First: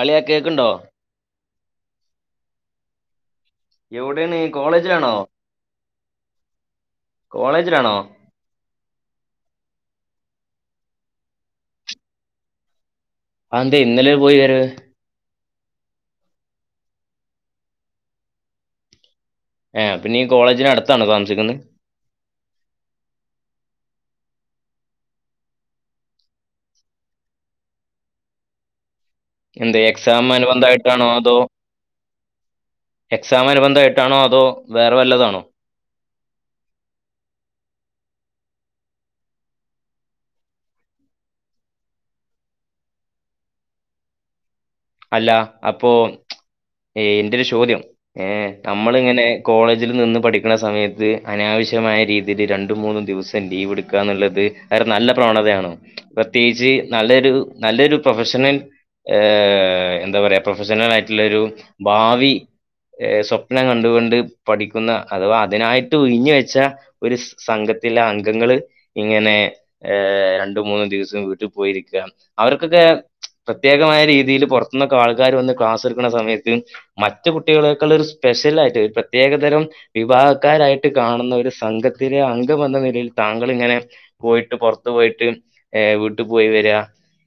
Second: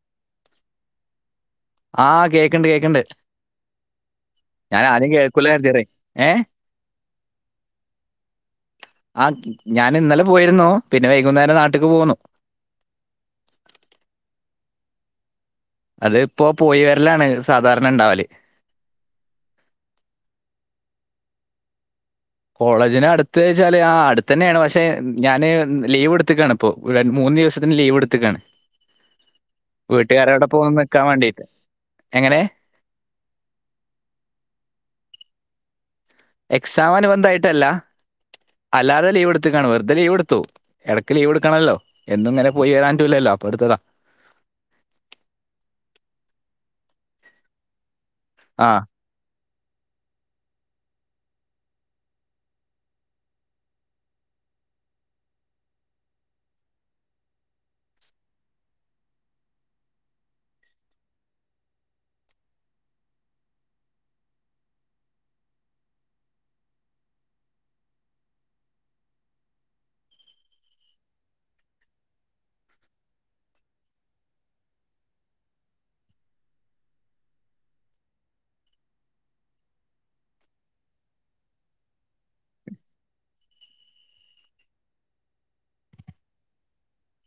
അളിയാ കേൾക്ക്ണ്ടോ? ആഹ് കേക്ക്ണ്ട് കേക്ക്ണ്ട്. എവിടെയാണ് കോളേജിലാണോ ഞാനാദ്യം കേൾക്കു ല കരുതിയത് ഏ കോളേജിലാണോ ആഹ് ഞാൻ ഇന്നലെ പോയിരുന്നു പിന്നെ വൈകുന്നേരം നാട്ട്ക്ക് പോന്നു. അതെന്തേ ഇന്നലൊ ഒരു പോയി വരവ്. അത് ഇപ്പോ പോയി വരലാണ് സാധാരണ ഇണ്ടാവല്. എ പിന്നെ ഈ കോളേജിനടുത്താണോ താമസിക്കുന്ന്. കോളേജിന് അടുത്ത് വച്ചാല് അടുത്ത് തന്നെയാണ് പക്ഷെ ഞാന് ലീവ് എടുത്ത്ക്കാണ്. ഇപ്പൊ മൂന്ന് ദിവസത്തിന് ലീവ്എടു ത്ത് കാണ്. എന്തേ എക്സാം അനുബന ധാ പോകുന്ന നിൽക്കാൻ യിട്ടാണോ അതോ വേണ്ടിയിട്ട് എങ്ങനെ എക്സാം അനുബന്ധമായിട്ടാണോ അതോ വേറെ വല്ലതാണോ? എക്സാം അനുബന്ധയിട്ടല്ല അല്ലാതെ ലീവ് എടുത്തക്കാണ് വെറുതെ ലീവ് എടുത്തു. എടക്ക് ലീവ് എടുക്കണല്ലോ എന്നും ഇങ്ങനെ പോയി വരാൻറ്റുല ലോ അപ്പോൾ എടുത്തത. അല്ല അപ്പോ ഏ എന്റെ ഒരു ചോദ്യം ഏഹ ആ നമ്മളിങ്ങനെ. കോളേജിൽ നിന്ന് പഠിക്കണ സമയത്ത് അനാവശ്യമായ രീതിയിൽ രണ്ടും മൂന്നും ദിവസം ലീവ് എടുക്കുക എന്നുള്ളത്. അതൊരു നല്ല പ്രവണതയാണോ പ്രത്യേകിച്ച് നല്ലൊരു നല്ലൊരു പ്രൊഫഷണൽ. ഏ എന്താ പറയാ പ്രൊഫഷണൽ ആയിട്ടുള്ള ഒരു ഭാവി. സ്വപ്നം കണ്ടുകൊണ്ട് പഠിക്കുന്ന അഥവാ അതിനായിട്ട് ഉഴിഞു വെച്ച ഒരു സംഘത്തിലെ അംഗങ്ങള് ഇങ്ങനെ. ഏ രണ്ടു മൂന്നും ദിവസം വീട്ടി പോയിരിക്ക. അവർക്കൊക്കെ പ്രത്യേകമായ രീതിയിൽ പുറത്തുന്നൊക്കെ ആൾക്കാർ വന്ന് ക്ലാസ് എടുക്കണ സമയത്ത്. മറ്റു കുട്ടികളെക്കാൾ ഒരു സ്പെഷ്യൽ ആയിട്ട് പ്രത്യേകതരം. വിവാഹക്കാരായിട്ട് കാണുന്ന ഒരു സംഘത്തിലെ അംഗം എന്ന നിലയിൽ താങ്കളിങ്ങനെ. പോയിട്ട് പുറത്ത് പോയിട്ട് വീട്ടിൽ പോയി വര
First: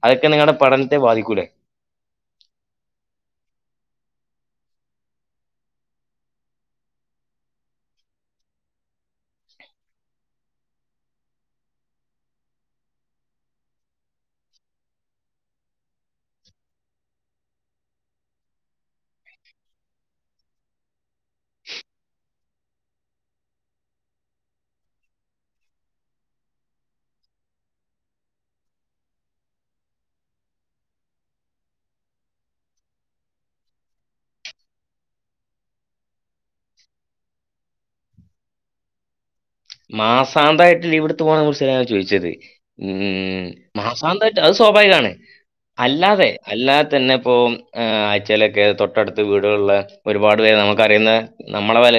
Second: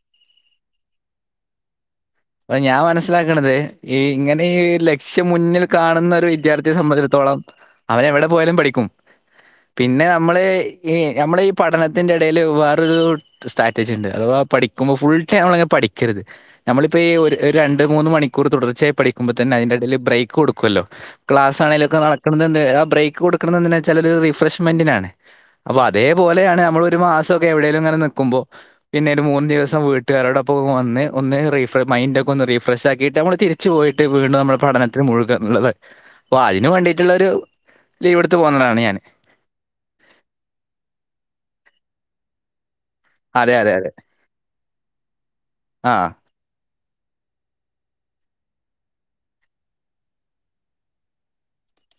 അതൊക്കെ നിങ്ങളുടെ പഠനത്തെ ബാധിക്കൂലേ? അപ്പൊ ഞാൻ മനസ്സിലാക്കണത് ഈ ഇങ്ങനെ ഈ ലക്ഷ്യമുന്നിൽ കാണുന്നോരു വിദ്യാർത്ഥിയെ സംബന്ധിച്ചിടത്തോളം അവൻ എവിടെ പോയാലും പഠിക്കും പിന്നെ നമ്മള് ഈ നമ്മൾ ഈ പഠനത്തിന്റെ ഇടൽ വേറൊരു സ്ട്രാറ്റജി ണ്ട് അഥവാ പഠിക്കുമ്പോൾ ഫുൾ ടൈം അമ്മള് ങ്ങനെ പഠിക്കരുത് ഇപ്പ ഈ ഒരു രണ്ട് മൂന്ന് മണിക്കൂർ തുടർച്ചയാ പഠിക്കുമ്പോ തന്നെ അതിന്റെ ഇടയിൽ ബ്രേക്ക് കൊടുക്കുവല്ലോ ക്ലാസ് ആണെങ്കിലൊക്കെ നടക്കണത് ന്ത്‌ ആ ബ്രേക്ക് കൊടുക്കണ എന്തിനാ വെച്ചാ ഒരു റിഫ്രഷ്മെന്റിനാണ് അപ്പൊ അതേപോലെയാണ് നമ്മൾ ഒരു മാസൊക്കെ എവിടെലും ഇങ്ങനെ നിക്കുമ്പോ പിന്നെ ഒരു മൂന്ന്ദിവസം വീട്ടുകാരോടൊപ്പം വന്ന് ഒന്ന് റീഫ മൈൻഡ ഒക്ക ഒന്ന് റീഫ്രഷക്കിട്ട് നമ്മള്തിരിച്ച് പോയിട്ട് വീണ്ടും നമ്മള് പഠനത്തിന് മുഴുകന്ന്ള്ളത് പ്പാ അയ്ന് വേണ്ടിട്ടുള്ളോരു ലീവ്ടുത്ത് പോന്നതാണ് ഞാൻ മാസാന്തായിട്ട് ലീവ്ടുത്ത് പോകണ [unintelligible] ചോദിച്ചത് ഉം അതെ അതെ അതെ മാസാന്തായിട്ട് അത് സ്വാഭാവികാണ് ആ അല്ലാതെ അല്ലാതെ തന്നെ ഇപ്പ ആഴ്ചയിലൊക്കെ തൊട്ടടുത്ത് വീടുകളുള്ള ഒരുപാട് പേര് നമുക്കറിയുന്ന നമ്മളെ വല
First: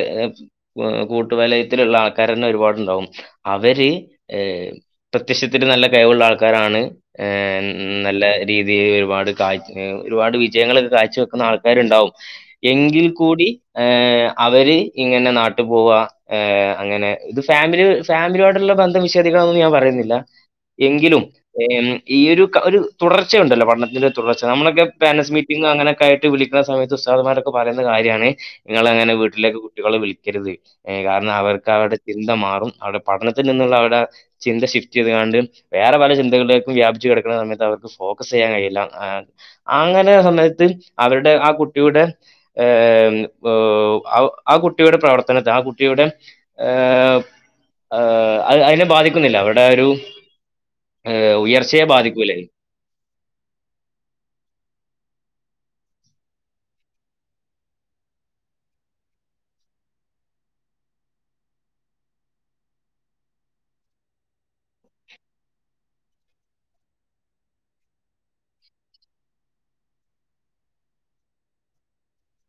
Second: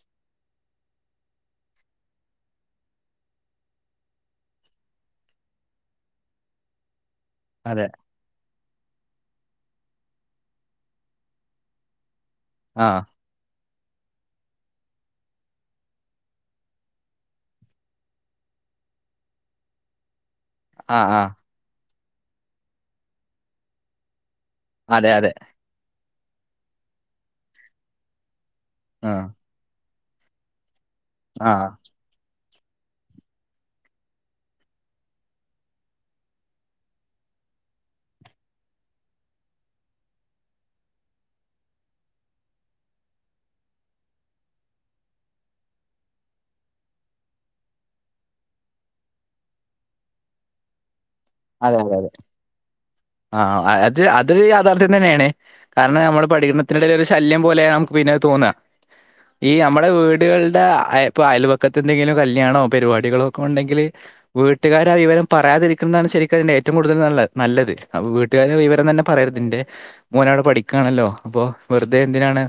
കൂട്ടു വലയത്തിലുള്ള ആൾക്കാ ഒരുപാടുണ്ടാവും അവര് എഹ് പ്രത്യക്ഷത്തില് നല്ല കഴിവുള്ള ആൾക്കാരാണ് ഏഹ് അതെ നല്ല രീതിയിൽ ഒരുപാട് കാ ഒരുപാട് വിജയങ്ങളൊക്കെ കാഴ്ച വെക്കുന്ന ആൾക്കാരൊക്കെണ്ടാവും ആ എങ്കിൽ കൂടി എഹ് അവര് ഇങ്ങനെ നാട്ടു പോവ എഹ് അങ്ങനെ ഇത് ഫാമിലി ഫാമിലിയോടുള്ള ബന്ധം നിഷേദിക്കണം നൊന്നും ഞാൻ പറയുന്നില്ല ആ ആ എങ്കിലും ഈ ഒരു ക ഒരു തുടർച്ചയ ഉണ്ടല്ലോ പഠണത്തിന്റെ തുടർച്ച നമ്മളൊക്കെ അതെ അതെ പോരന്റ്സ് മീറ്റിംഗ അങ്ങനൊക്കെ ആയിട്ട് കു വിളിക്കണ സമയത്ത് ഉസ്താദ് മാരൊക്കെ പറയുന്ന കാര്യാണ് നിങ്ങ ആ അങ്ങനെ വീട്ടിലേക്ക് കുട്ടികളെ വിളിക്കരുത് ഏയ് കാരണം ആ അവർക്ക് അവരുടെ ചിന്ത മാറും അവവിടെ പഠനത്തിൽ നിന്നുള്ള അവരുടെ ചിന്ത ഷിഫ്റ്റ് ചെയ്താണ്ട് വേറെ പല ചിന്തകളിലേക്കും വ്യാപിച്ച് കെടക്കുന്ന സമയത്ത് അവർക്ക് ഫോക്കസ് ചെയ്യാൻ കഴിയില്ല ഏ അങ്ങനെ സമയത്ത് അവരുടെ ആ കുട്ടിയുടെ ഏഹ് ആഹ് ഔ ആ കുട്ടിയുടെ പ്രവർത്തനത്തെ ആ കുട്ടിയുടെ എഹ് ആഹ് അയ്നെ അയ്നെ ബാധിക്കുന്നില്ല അവിടെ ഒരു ഹ് ഉയർച്ചയെ ബാധിക്കൂല അ ആഹ് അത് അത് രു യാഥാർത്ഥ്യം തന്നെയാണ് കാരണം നമ്മള് പഠനത്തിടയിൽ ഒരു ശല്യം പോലെയാണ് നമുക്ക് പിന്നെ ആ തോന്നാ ഈ അമ്മളെ വീടുകളുടെ അയ് ഇപ്പൊ അയലുപക്കത്ത് ന്തെങ്കിലും കല്യാണോ പരിപാടികളോ ക്കെ ഉണ്ടെങ്കിൽ വീട്ടുകാരാ വിവരം പറയാതിരിക്കുന്നതാണ് ശരി ഏറ്റവും കൂടുതൽ നല്ല നല്ലത് വീട്ടുകാരു വിവരം തന്നെ പറയരുത് ന്റെ മോനവിടെ പഠിക്കാണല്ലോ അപ്പൊ വെറുതെ എന്തിനാണ്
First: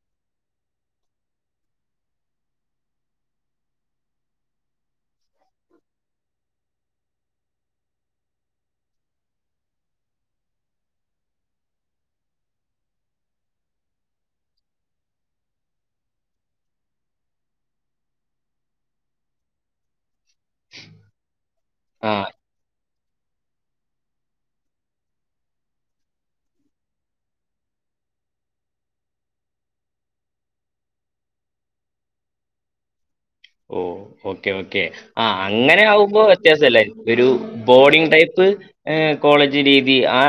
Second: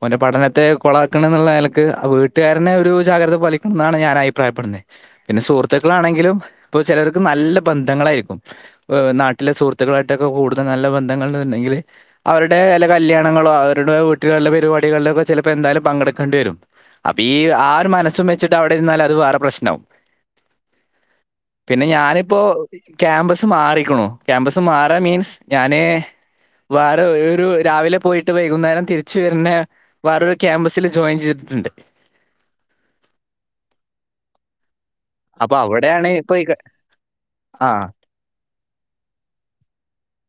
അവന്റെ പഠനത്തെ കൊളക്കണെ ന്നുള്ള നിലക്ക് ആ വീട്ടുകാരന്നെ ഒരു ജാഗ്രത പാലിക്കണം ന്നാണ് ഞാൻ അഭിപ്രായപ്പെടുന്നെ പിന്നെ സുഹൃത്തുക്കളാണെങ്കിലും പ്പൊ ചിലർക്ക് നല്ല ബന്ധങ്ങളായിരിക്കും ഹ് നാട്ടിലെ സുഹൃത്തുക്കളായിട്ടൊക്കെ കൂടുതൽ നല്ല ബന്ധങ്ങളണ്ടെങ്കിൽ അവരുടേ വെല്ല്യ കല്യാണങ്ങളോ അവരുടെ വീട്ടികളിലെ പരിപാടികളിലൊ ഒക്കെ ചിലപ്പോ എന്തായാലും പങ്കെടുക്കേണ്ടി വരും അപ്പൊ ഈ ആ ഒരു മനസ്സും വെച്ചിട്ട് അവിടെരുന്നാലും അത് വേറെ പ്രശ്നാവും [inaudible] പിന്നെ ആ ഞാനിപ്പോ ക്യാമ്പസ് മാറിക്ക്ണു ക്യാമ്പസ് മാറാ മീൻസ് ഞാന് വേറെ ഒരു രാവിലെ പോയിട്ട് വൈകുന്നേരം തിരിച് വര്ണെ വേറൊരു ക്യാമ്പസിൽ ജോയിൻ ചെയ്തിട്ണ്ട് ഓഹ് ഓക്കെ ഓക്കേ ആഹ് അപ്പൊ അങ്ങനെ അവിടെയാണ് ആവുമ്പോ ഇപ്പൊ ഈ ക- വ്യത്യാസല്ല ഒരു ആ ബോർഡിങ് ടൈപ്പ് ഹ് കോളേജ് രീതി ആ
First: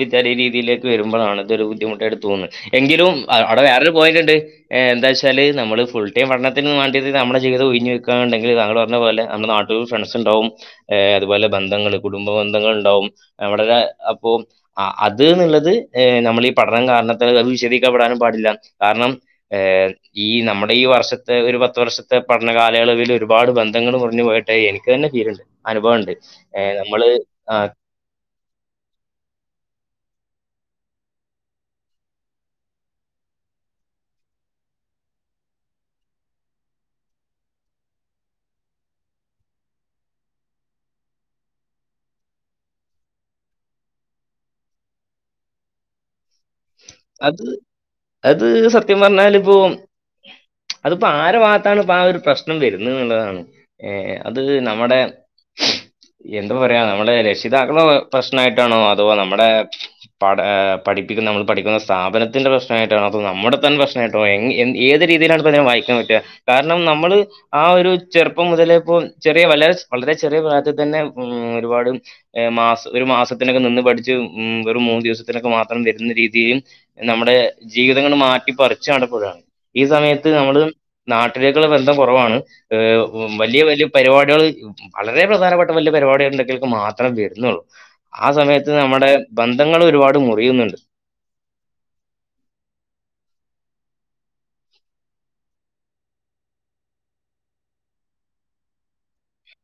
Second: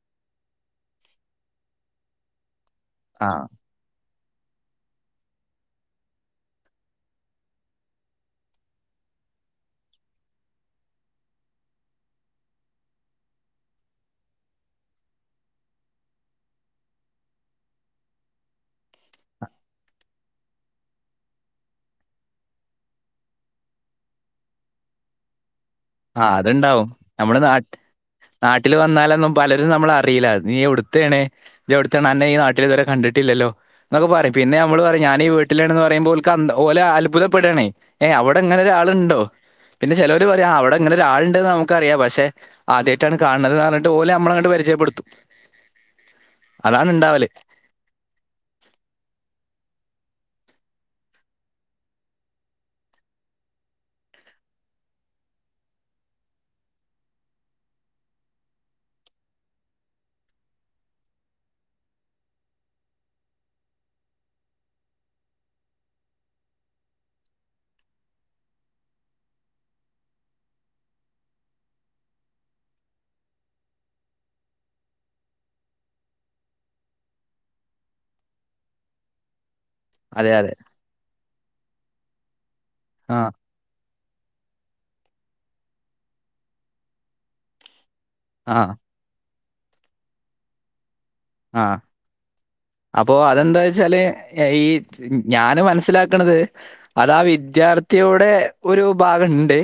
വിദ്യാലയ രീതിയിലേക്ക് വരുമ്പോഴാണ് തൊരു ബുദ്ധിമുട്ടായിട്ട് തോന്നുന്നത് എങ്കിലും ആ അവിടെ വേറൊരു പോയിന്റ് ണ്ട് എന്താച്ചാല് നമ്മള് ഫുൾ ടൈം പഠനത്തിന് വാണ്ടിട്ട നമ്മു ജീവിത ഒഴിഞ്ഞു വെക്കുകുണ്ടെങ്കി തങ്ങള് പറഞ്ഞ പോലെ നമ്മുടെ നാട്ടിൽ ഫ്രണ്ട്സ് ണ്ടാവും എഹ് അതുപോലെ ബന്ധങ്ങള് കുടുംബ ബന്ധങ്ങൾ ണ്ടാവും നമ്മടെ ന്നെ അപ്പൊ ആഹ് അത് ന്നുള്ളത് എഹ് നമ്മൾ ഈ പഠനം കാരണത്തല് അത് വിശദിക്കപ്പെടാനും പാടില്ല കാരണം ഏഹ് ഈ നമ്മുടെ ഈ വർഷത്തെ ഒരു പത്ത് വർഷ പഠന കാലയളവിൽ ഒരുപാട് ബന്ധങ്ങൾ മുറിഞ് പോയിട്ടായി എനിക്ക് തന്നെ ഫീല്ണ്ട് അനുഭവണ്ട് ആ ഏ അതുണ്ടാവും നമ്മള് നമ്മുടെ ആ നാട്ട് നാട്ടിൽ വന്നാലൊന്നും പലരും നമ്മള അറീല്ല നീ എവിട്തേണ് ജ്ജ് എവിടത്തെണ് അന്നെ ഈ നാട്ടിൽ ഇതുവരെ കണ്ടിട്ടില്ലല്ലോ എന്നൊക്കെ പറയും പിന്നെ നമ്മൾ പറയും ഞാനീ വീട്ടിലാണ്ന്ന് പറയുമ്പോൾ ഓല്ക്ക് ഓല് അത്ഭുതപ്പെടയണേ ഏയ് അവിടെങ്ങനെ ഒരാളുണ്ടോ പിന്നെ ചെലൊര് പറയും ആഹ് അവിടെ ഇങ്ങനെ ഒരാളുണ്ടന്ന് നമുക്കറിയാം പക്ഷെ ആദ്യമായിട്ടാണ് കാണുന്നത്ന്ന് പറഞ്ഞട്ട് ഓലെമ്മള അങ്ങട്ട് പരിചയപ്പെടുത്തും അതാണ് ഉണ്ടാവല് അത് അത് സത്യം പറഞ്ഞാൽ ഇപ്പോൊ അതിപ്പോ ആരെ ഭാഗത്താണ് ഇപ്പ ആ ഒരു പ്രശ്നം വരുന്ന്ന്നുള്ളതാണ് ഏഹ് അത് നമ്മുടെ എന്ത്പ്പ പറയാ നമ്മളെ രക്ഷിതാക്കള പ്രശ്നയിട്ടാണോ അതോ നമ്മടെ പഠ പഠിപ്പിക്കുന്ന നമ്മൾ പഠിക്കുന്ന സ്ഥാപനത്തിന്റെ പ്രശ്നയിട്ടണൊ അതോ നമ്മടെ തന്നെ പ്രശ്നമായിട്ടണൊ എ ഏത് രീതിയിലാണ് ഇപ്പോ അതിനെ വായിക്കാൻ പറ്റുക കാരണം നമ്മള് ആ ഒരു ചെറുപ്പം മുതലെ ഇപ്പോ ചെറിയ വളരെ വളരെ ചെറിയ പ്രായത്തിതന്നെ ഉം ഒരുപാട് മാസത്തിന് ഒരു മാസത്തിനൊക്കെ നിന്ന് പഠിച്ച് ഉം വെറും മൂന്ന് ദിവസത്തിനൊക്കെ മാത്രം വരുന്ന രീതി യും നമ്മുടെ ജീവിതങ്ങൾ മാറ്റിപ്പറിച്ച് നടുമ്പോഴാണ് ഈ സമയത്ത് അതെ അതെ നമ്മള് നാട്ടിലേക്കുള്ള ബന്ധം കുറവാണ് ആ വലിയ വലിയ പരിപാടികൾ വളരെ പ്രധാനപ്പെട്ട വലിയ പരിപാടികൾ ഉണ്ടെങ്കൽക്ക് മാത്രേ വരുന്നുള്ളൂ ആ സമയത്ത് നമ്മുടെ ബന്ധങ്ങൾ ഒരുപാട് മുറിയുന്നുണ്ട് ആഹ് അപ്പോൊ അതെന്താ വെച്ചാല് ഈ ഞാന് മനസ്സിലാക്കണത് അതാ വിദ്യാർത്ഥിയുടെ ഒരു ഭാഗണ്ട്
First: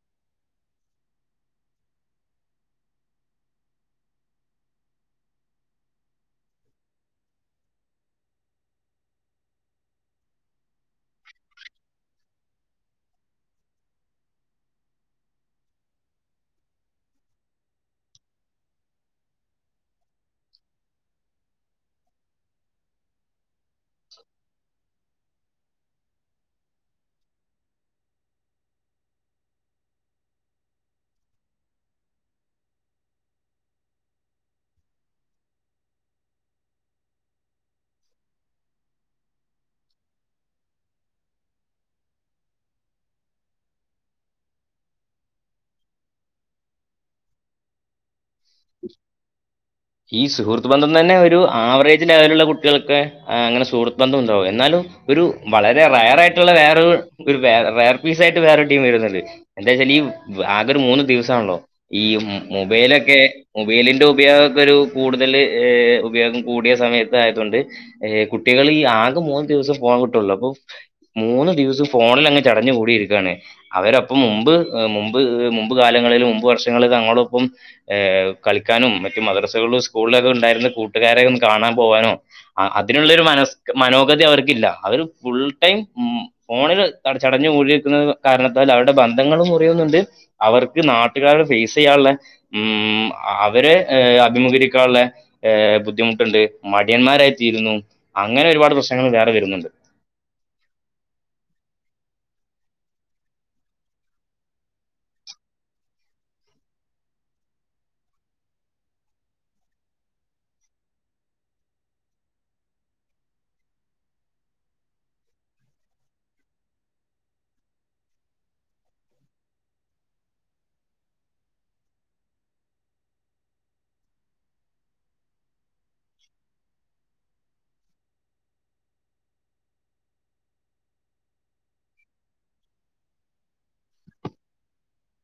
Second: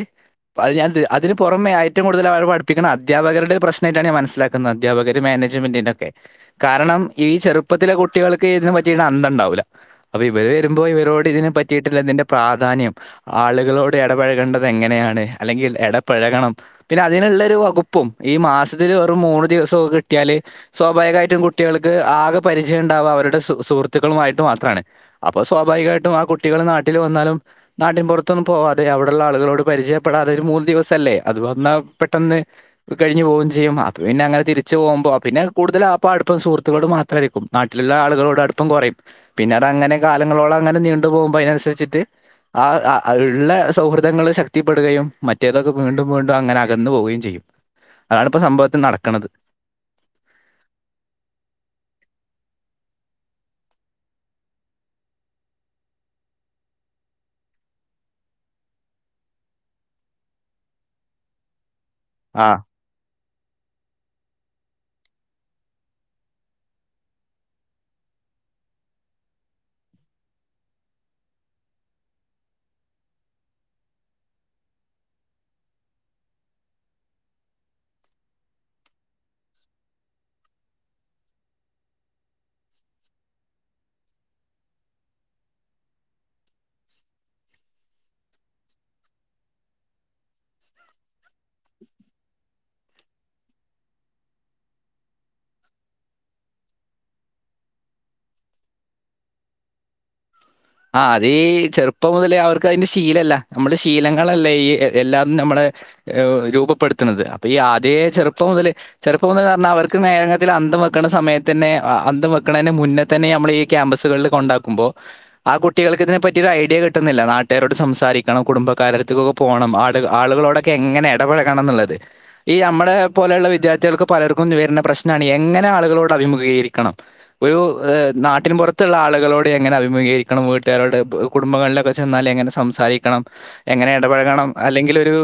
അ ഞാൻ അതിന് പുറമെ ഏറ്റവും കൂടുതൽ അവരെ പടിപ്പിക്കുന്നവരുടെ അധ്യാപകരുടെ പ്രശ്നമായിട്ടാണ് ഞാൻ മനസിലാക് ന്നത് അദ്ധ്യാപകര് മാനേജ്മെന്റിനൊക്കെ കാരണം ഈ ചെറുപ്പത്തിലെ കുട്ടികൾക്ക് ഇതിനെ പറ്റി അന്തം ഇണ്ടാവൂല്ല അപ്പൊ ഇവര് വരുമ്പോൾ ഇവരോട് ഇതിനെ പറ്റിയിട്ടുള്ള ഇതിന്റെ പ്രാധാന്യം ആളുകളോട് ഇടപഴകേണ്ടത് എങ്ങനെയാണ് അല്ലെങ്കിൽ ഇടപഴകണം പിന്നെ അതിനുള്ള ഒരു വകുപ്പും ഈ മാസത്തില് വെറും മൂന്ന് ദിവസൊക്കെ കിട്ടിയാല് സ്വാഭാവികമായിട്ടും കുട്ടി ട്ടികൾക്ക് ആകെ പരിചയം ഇണ്ടാവ അവരുടെ സുഹൃത്തുക്കളുമായിട്ട് മാത്രണ് അപ്പൊ സ്വാഭാവികമായിട്ടും ആ കുട്ടികൾ നാട്ടിൽ വന്നാലും നാട്ടിൻപുറത്തൊന്നും പോവാതെ അവിടുള്ള ആളുകളോട് പരിചയപ്പെടാതെ ഒരു മൂന്ന് ദിവസ അല്ലേ അത് വന്നാ പെട്ടെന്ന് കഴിഞ്ഞു പോകും ചെയ്യും അപ്പ പിന്നെ അങ്ങനെ തിരിച്ചു പോകുമ്പോ പിന്നെ കൂടുതൽ ആപ്പാടും ഇപ്പം സുഹൃത്തുളോട് മാത്രയിരിക്കും നാട്ടിലുള്ള ആളുകളോടടുപ്പം കുറയും പിന്നെ അത് അങ്ങനെ കാലങ്ങളോളം അങ്ങനെ നീണ്ട് പോകുമ്പോൾ അതിനനുസരിച്ചിട്ട് ആ ഇള്ള സൗഹൃദങ്ങൾ ശക്തിപ്പെടുകയും മറ്റേതൊക്കെ വീണ്ടും വീണ്ടും അങ്ങനെ അകന്നു പോവുകയും ചെയ്യും അതണിപ്പോ സംഭവത്തിൽ നടക്കണുന്നത് ഈ സുഹൃത്ത് ബന്ധം തന്നെ ഒരു ആവറേജ് ലെവലുള്ള കുട്ടികൾക്ക് അങ്ങനെ സുഹൃത്ത് ബന്ധം ഉണ്ടാവും എന്നാലും ഒരു വളരെ റയർ ആയിട്ടുള്ള വേറൊ ഒരു വ റയർ പീസ് ആയിട്ട് വേറൊരു ടീം വരുന്നുണ്ട് എന്താ വച്ചാൽ ഈ ആകെ ഒരു മൂന്ന് ദിവസാണല്ലോ ഈ ആ മൊബൈലൊക്കെ മൊബൈലിന്റെ ഉപയോഗ ഒരു കൂടുതൽ ഉപയോഗം കൂടിയ സമയത്ത് ആയതൊണ്ട് ഏ കുട്ടികൾ ആകെ മൂന്ന് ദിവസം പോവാൻ കിട്ടുള്ളൂ അപ്പൊ മൂന്ന് ദിവസം ഫോണിൽ അങ്ങ് ചടഞ്ഞ് കൂടിയിരിക്കണ് അവരപ്പം മുമ്പ് മുമ്പ് മുമ്പ് കാലങ്ങളിൽ മുമ്പ് വർഷങ്ങളിൽ നങ്ങളോടൊപ്പം കളിക്കാനും മറ്റു മദ്രസകളും സ്കൂളിലൊക്കെ ഉണ്ടായിരുന്ന കൂട്ടുകാരെയും കാണാൻ പോകാനോ അതിനുള്ളോരു മനസ് മനോഗതി അവർക്കില്ല അവര് ഫുൾടൈം മ് ഫോണിൽ ചടഞ്ഞ് കൂടി ഇരിക്കുന്ന കാരണത്താൽ അവരുടെ ബന്ധങ്ങളും കുറയുന്നുണ്ട് അവർക്ക് നാട്ടി ട്ടുകാരെ ഫേസ് ചെയ്യനുള്ള ഉം അവര് ഏ അഭിമുഖീരിക്കാനുള്ള ഏ ബുദ്ധിമുട്ടുണ്ട് മടിയന്മാരായി തീരുന്നു അങ്ങനെ ഒരുപാട് പ്രശ്നങ്ങൾ വേറെ വരുന്നുണ്ട് ആ അതീ ചെറുപ്പം മുതലേ അവർക്ക് അതിന്റെ ശീലല്ല നമ്മുടെ ശീലങ്ങളല്ലേ ഈ എല്ലാതും നമ്മളെ ഏ രൂപപ്പെട്ത്ത്ന്നത്. അപ്പെ ഈ ആദ്യേ ചെർപ്പം മുതല് ചെർപ്പം മുതലാർഞ്ഞാ അവർക്ക് മേന [unintelligible] ത്തില് അന്തം വെക്ക്ണ സമയത്തന്നെ അ അഅന്തം വെക്കണേന്നെ മുന്നേ തന്നെ ഈ അമ്മള് ഈ ക്യാമ്പസുകള്ള് കൊണ്ടാക്കുമ്പോ ആ കുട്ടികൾക്ക് ഇതിനെ പറ്റി ഒരു ഐഡിയ കിട്ടുന്നില്ല. നാട്ടുകാരോട് സംസാരിക്കണം കുടുംബക്കാരര്ത്ത്ക് ക്കൊ പോണം. ആള് ആളുകളോടെ ക്കെങ്ങെനെ എടപഴകണന്ന്ള്ളത് ഈ യമ്മളെ പോലെള്ള വിദ്യാർത്ഥികൾക്ക് പലർക്കും നെ വെര്നെ പ്രശ്നാണ് എങ്ങനെ ആളുകളോട് അഭിമുഖീകരിക്കണം. ഒരു ഏഹ് നാട്ടിൻ പുറത്ത്ള്ള ആള്കളോട് എങ്ങനെ അഭിമുഖീകരി ക്കണം വീട്ട്കാരോട് പ് കുടുംബങ്ങൾലൊക്കെ ചെന്നാല് എങ്ങനെ സംസാരിക്കണം എങ്ങനെ എടപഴകണം. അല്ലെങ്കിൽ ഒരു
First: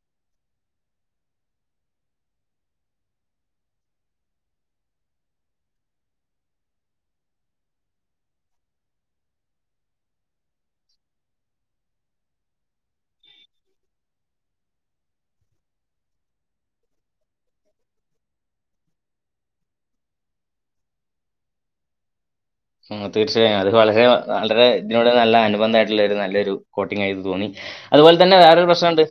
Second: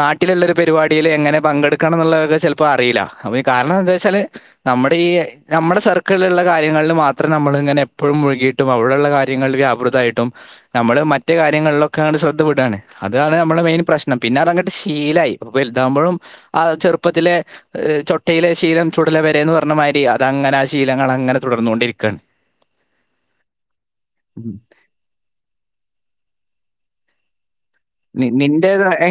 നാട്ടിലുള്ളരു പരിപാടിയിൽ എങ്ങനെ പങ്കെടുക്കണം എന്നുള്ളത് ചെൽപ്പോ അറിയില്ല അപ്പ കാരണന്താന്ന് വെച്ചാല് നമ്മുടെ ഈ നമ്മുടെ സർക്കിളിലള്ള കാര്യങ്ങളിൽ മാത്രം നമ്മൾങ്ങനെ പ്പോഴും മുഴുകിയിട്ടും അവിടെള്ള കാര്യ [unintelligible] ള്ള് വ്യാപൃതായിട്ടും ഞമ്മള് മറ്റ് കാര്യങ്ങൾലൊക്കേണ്ട് ശ്രദ്ധ വിടാണ്. അതാണ് മ്മൾടെ മെയിന് പ്രശ്നം. പിന്നെ അതങ്ങട്ട് ശീലായി. വെൽതാവ്മ്പൊഴും ആ ചെറുപ്പത്തിലെ ഏ ഏ ചൊട്ടയിലെ ഗീലം ചുടല വെരേന്ന് പർഞ്ഞ മായിരി അതങ്ങനെ ആ ശീലങ്ങളങ്ങനെ തുടർന്നൊണ്ടിരിക്കാണ്. മ്. തീർച്ചയായും അത് വളരെ വ വളരേ ത്‌നോട് നല്ല അനുബന്ധായിട്ട്ള്ളെ രു നല്ലെരു കോട്ടിങ്ങായിത് തോന്നി. അതുപോലെ തന്നെ വേറെരു പ്രശ്നംണ്ട്.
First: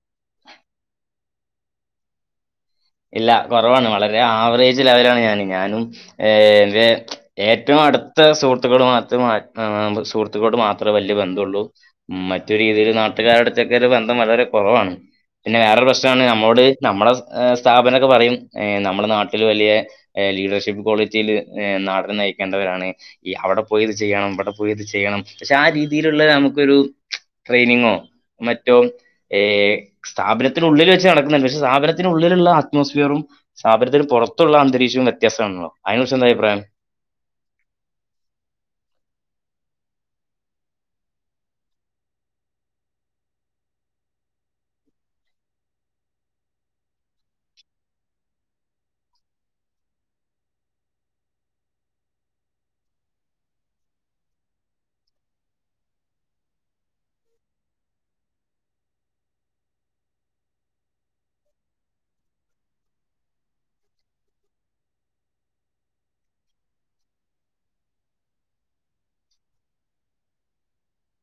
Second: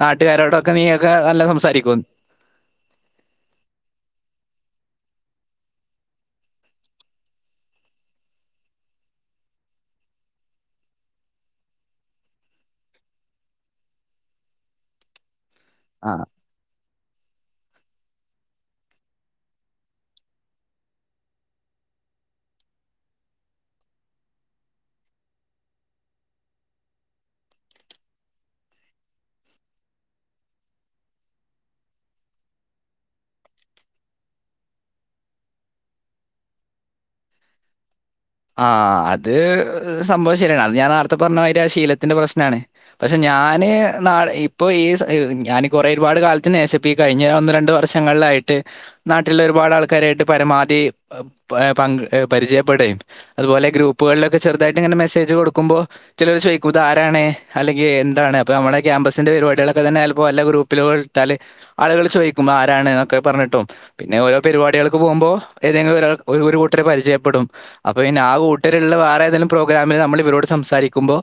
നാട്ട്കാരോടൊക്കെ നീയൊക്കെ നല്ല സംസാരിക്കോന്ന് ഇല്ല കൊറവാണ്. വളരെ ആവറേജ് ലെവലാണ് ഞാന് ഞാനും ഏഹ് എൻ്റെ ഏറ്റവും അട്ത്ത സുഹൃത്തുക്കളോട് മാത്ര മാ [unintelligible] സുഹൃത്തുക്കളോട് മാത്ര വല്ല്യബന്ധള്ളൂ മ്. മറ്റൊ രീതിക്ക് നാട്ടുകാരോട്ത്തക്കെ ര് ബന്ധം വളരെ കൊറവാണ്. പിന്നെ വേറൊരു ആ പ്രശ്നാണ് നമ്മളോട് നമ്മളെ സ് ഏ സ്ഥാപനൊക്കെ പറയും. ഏ നമ്മളെ നാട്ടില് വലിയെ ഏ ലീഡർഷിപ്പ് ക്വാളിറ്റിയില് ഏ നാട് നെ നയിക്കേണ്ടവരാണ് ഈ അവടെ പോയിത് ചെയ്യണം, ഇവടെ പോയത് ചെയ്യണം പക്ഷെ ആ രീതീല്ള്ളെ നമുക്കൊരു ട്രൈനിങ്ങോ മറ്റോ ഏ സ്ഥാപനത്തിനുള്ളില് വെച്ച് നടക്കുന്ന്ണ്ട്. പക്ഷെ സ്ഥാപനത്തിനുള്ളില്ള്ള അറ്റ്മോസ്ഫിയറും സ്ഥാപനത്തിൻ്റെ പൊറത്തുള്ള അന്തരീക്ഷം വ്യത്യാസാണല്ലോ? അയിനെ കുറിച്ചെന്താഭിപ്രായം. ആഹ് ആഹ് ആഹ് അത് ഒര് സംഭവം ശരിയാണ്. അത് ഞാൻ നേർത്തെ പർഞ്ഞമാരി ശീലത്ത്ന്റെ പ്രശ്നണ്. പക്ഷെ ഞാന് നാളെ ഇപ്പൊ ഈ സ ഞാൻ കൊറേ ഒരുപാട് കാലത്ത് നേ ഷം പ്പിയീ കഴിഞ്ഞ ഒന്ന്, രണ്ട് വർഷങ്ങൾലായിട്ട് നാട്ടില് ഒരുപാട് ആൾക്കാരായിട്ട് പരമാധി ഏ പാ പങ്ക് പരിചയപ്പെടെയും അത്പോല ഗ്രൂപ്പുകൾലൊക്കെ ചെർതായിട്ടങ്ങനെ മെസ്സേജ് കൊടുക്കുമ്പോ ചിലര് ചോയ്ക്കും താരാണ്. അല്ലെങ്കി എന്താണ്. അപ്പ നമ്മളെ ക്യാമ്പസിന്റെ പേര് വായിട്ട്ള്ളെ പ്പ തെന്നെ ഹെൽപ്പൊ അല്ലെ ഗ്രൂ പ്പ്ലോൾ ഇട്ടാല് ആള്കള് ചോയ്ക്കും. ആരാണ് തൊക്കെ പർഞ്ഞിട്ടും പിന്നെ ഓരോ പരിപാടികൾക്ക് പോക്മ്പോ ഏതെങ്കിലും ഒരാൾ ഒരു ഒരു കൂട്ടര് പരിചയപ്പെടും. അപ്പൊ പിന്നെ ആ കൂട്ടര്ള്ളെ വേറെ ഏതേലും പ്രോഗ്രാമിൽ നമ്മൾ ഇവരോട് സംസാരിക്കുമ്പോ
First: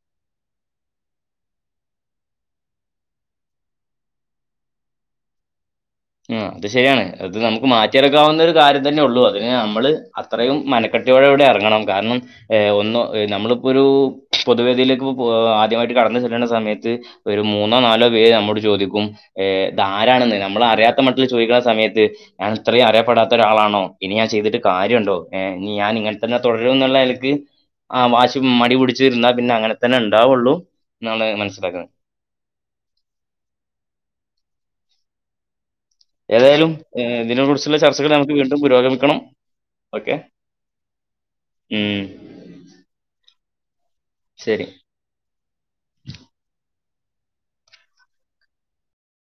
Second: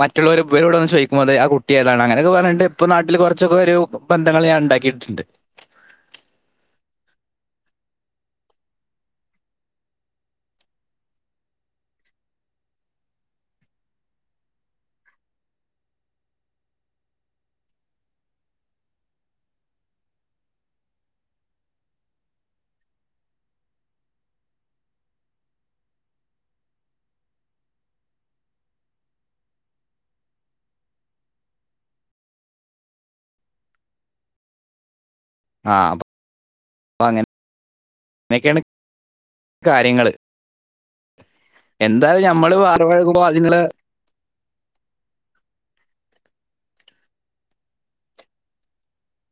മറ്റ്ളോര് ഇവരോട് വന്ന് ചോയ്ക്കും. അതെ ആ കുട്ടി ഏതാണ്. അങ്ങനെക്കെ പർഞ്ഞിട്ട് ഇപ്പൊ നാട്ടില് കൊർച്ചൊക്കെരു ബന്ധങ്ങൾ ഞാൻ ണ്ടാക്കിയിട്ട്ണ്ട് ആഹ് അത് ശരിയാണ്. അത് നമുക്ക് മാറ്റിയെടുക്കാവുന്ന ഒരു കാര്യം തന്നെ ഉള്ളൂ. അതിനെ അമ്മള് അ ത്രയും മനക്കെട്ടിയോടെ വ്ടെ എർങ്ങണം. കാരണം ഏ ഒന്നൊ എ നമ്മള്പ്പോരു പൊതുവേദിയിലേക്ക്പ്പൊ പോവാ ആദ്യവായിട്ട് കടന്ന് ചെല്ല്ണ സമയത്ത് ഒരു മൂന്നോ, നാലോ പേര് അമ്മോട് ചോദിക്കും ഏ താ ആരാണെന്ന്. നമ്മളെറിയാ ത്തമട്ടില് ചോദിക്ക്ണ സമയത്ത് ഞാൻ ഇത്രയും അറിയപ്പെടാത്തൊ രാളാണോ. ഇനി ഞാൻ ചെയ്തിട്ട് കാര്യണ്ടോ ഏ നി ഞാന് ഇങ്ങെൻ തന്നെ തുടരുംന്ന്ള്ള നെൽക്ക് ആ വാശി മടി പിട്ച്ചിരുന്നാ പിന്നെ അങ്ങനെ തന്നെ ണ്ടാവുള്ളൂ [unintelligible] മനസ്സിലാക്ക്ണെ ആഹ് പ്പ ഏതായാലും ഏഹ് തിനെ കുർച്ച് ള്ളെ ചർച്ചകള് നമുക്ക് വീണ്ടും അങ്ങനെയൊക്കെയാണ് പുരോഗമിക്കണം. കാര്യങ്ങള് ഓക്കെ ഉം മ്മള് [unintelligible] അത്ങ്ങള് ശരി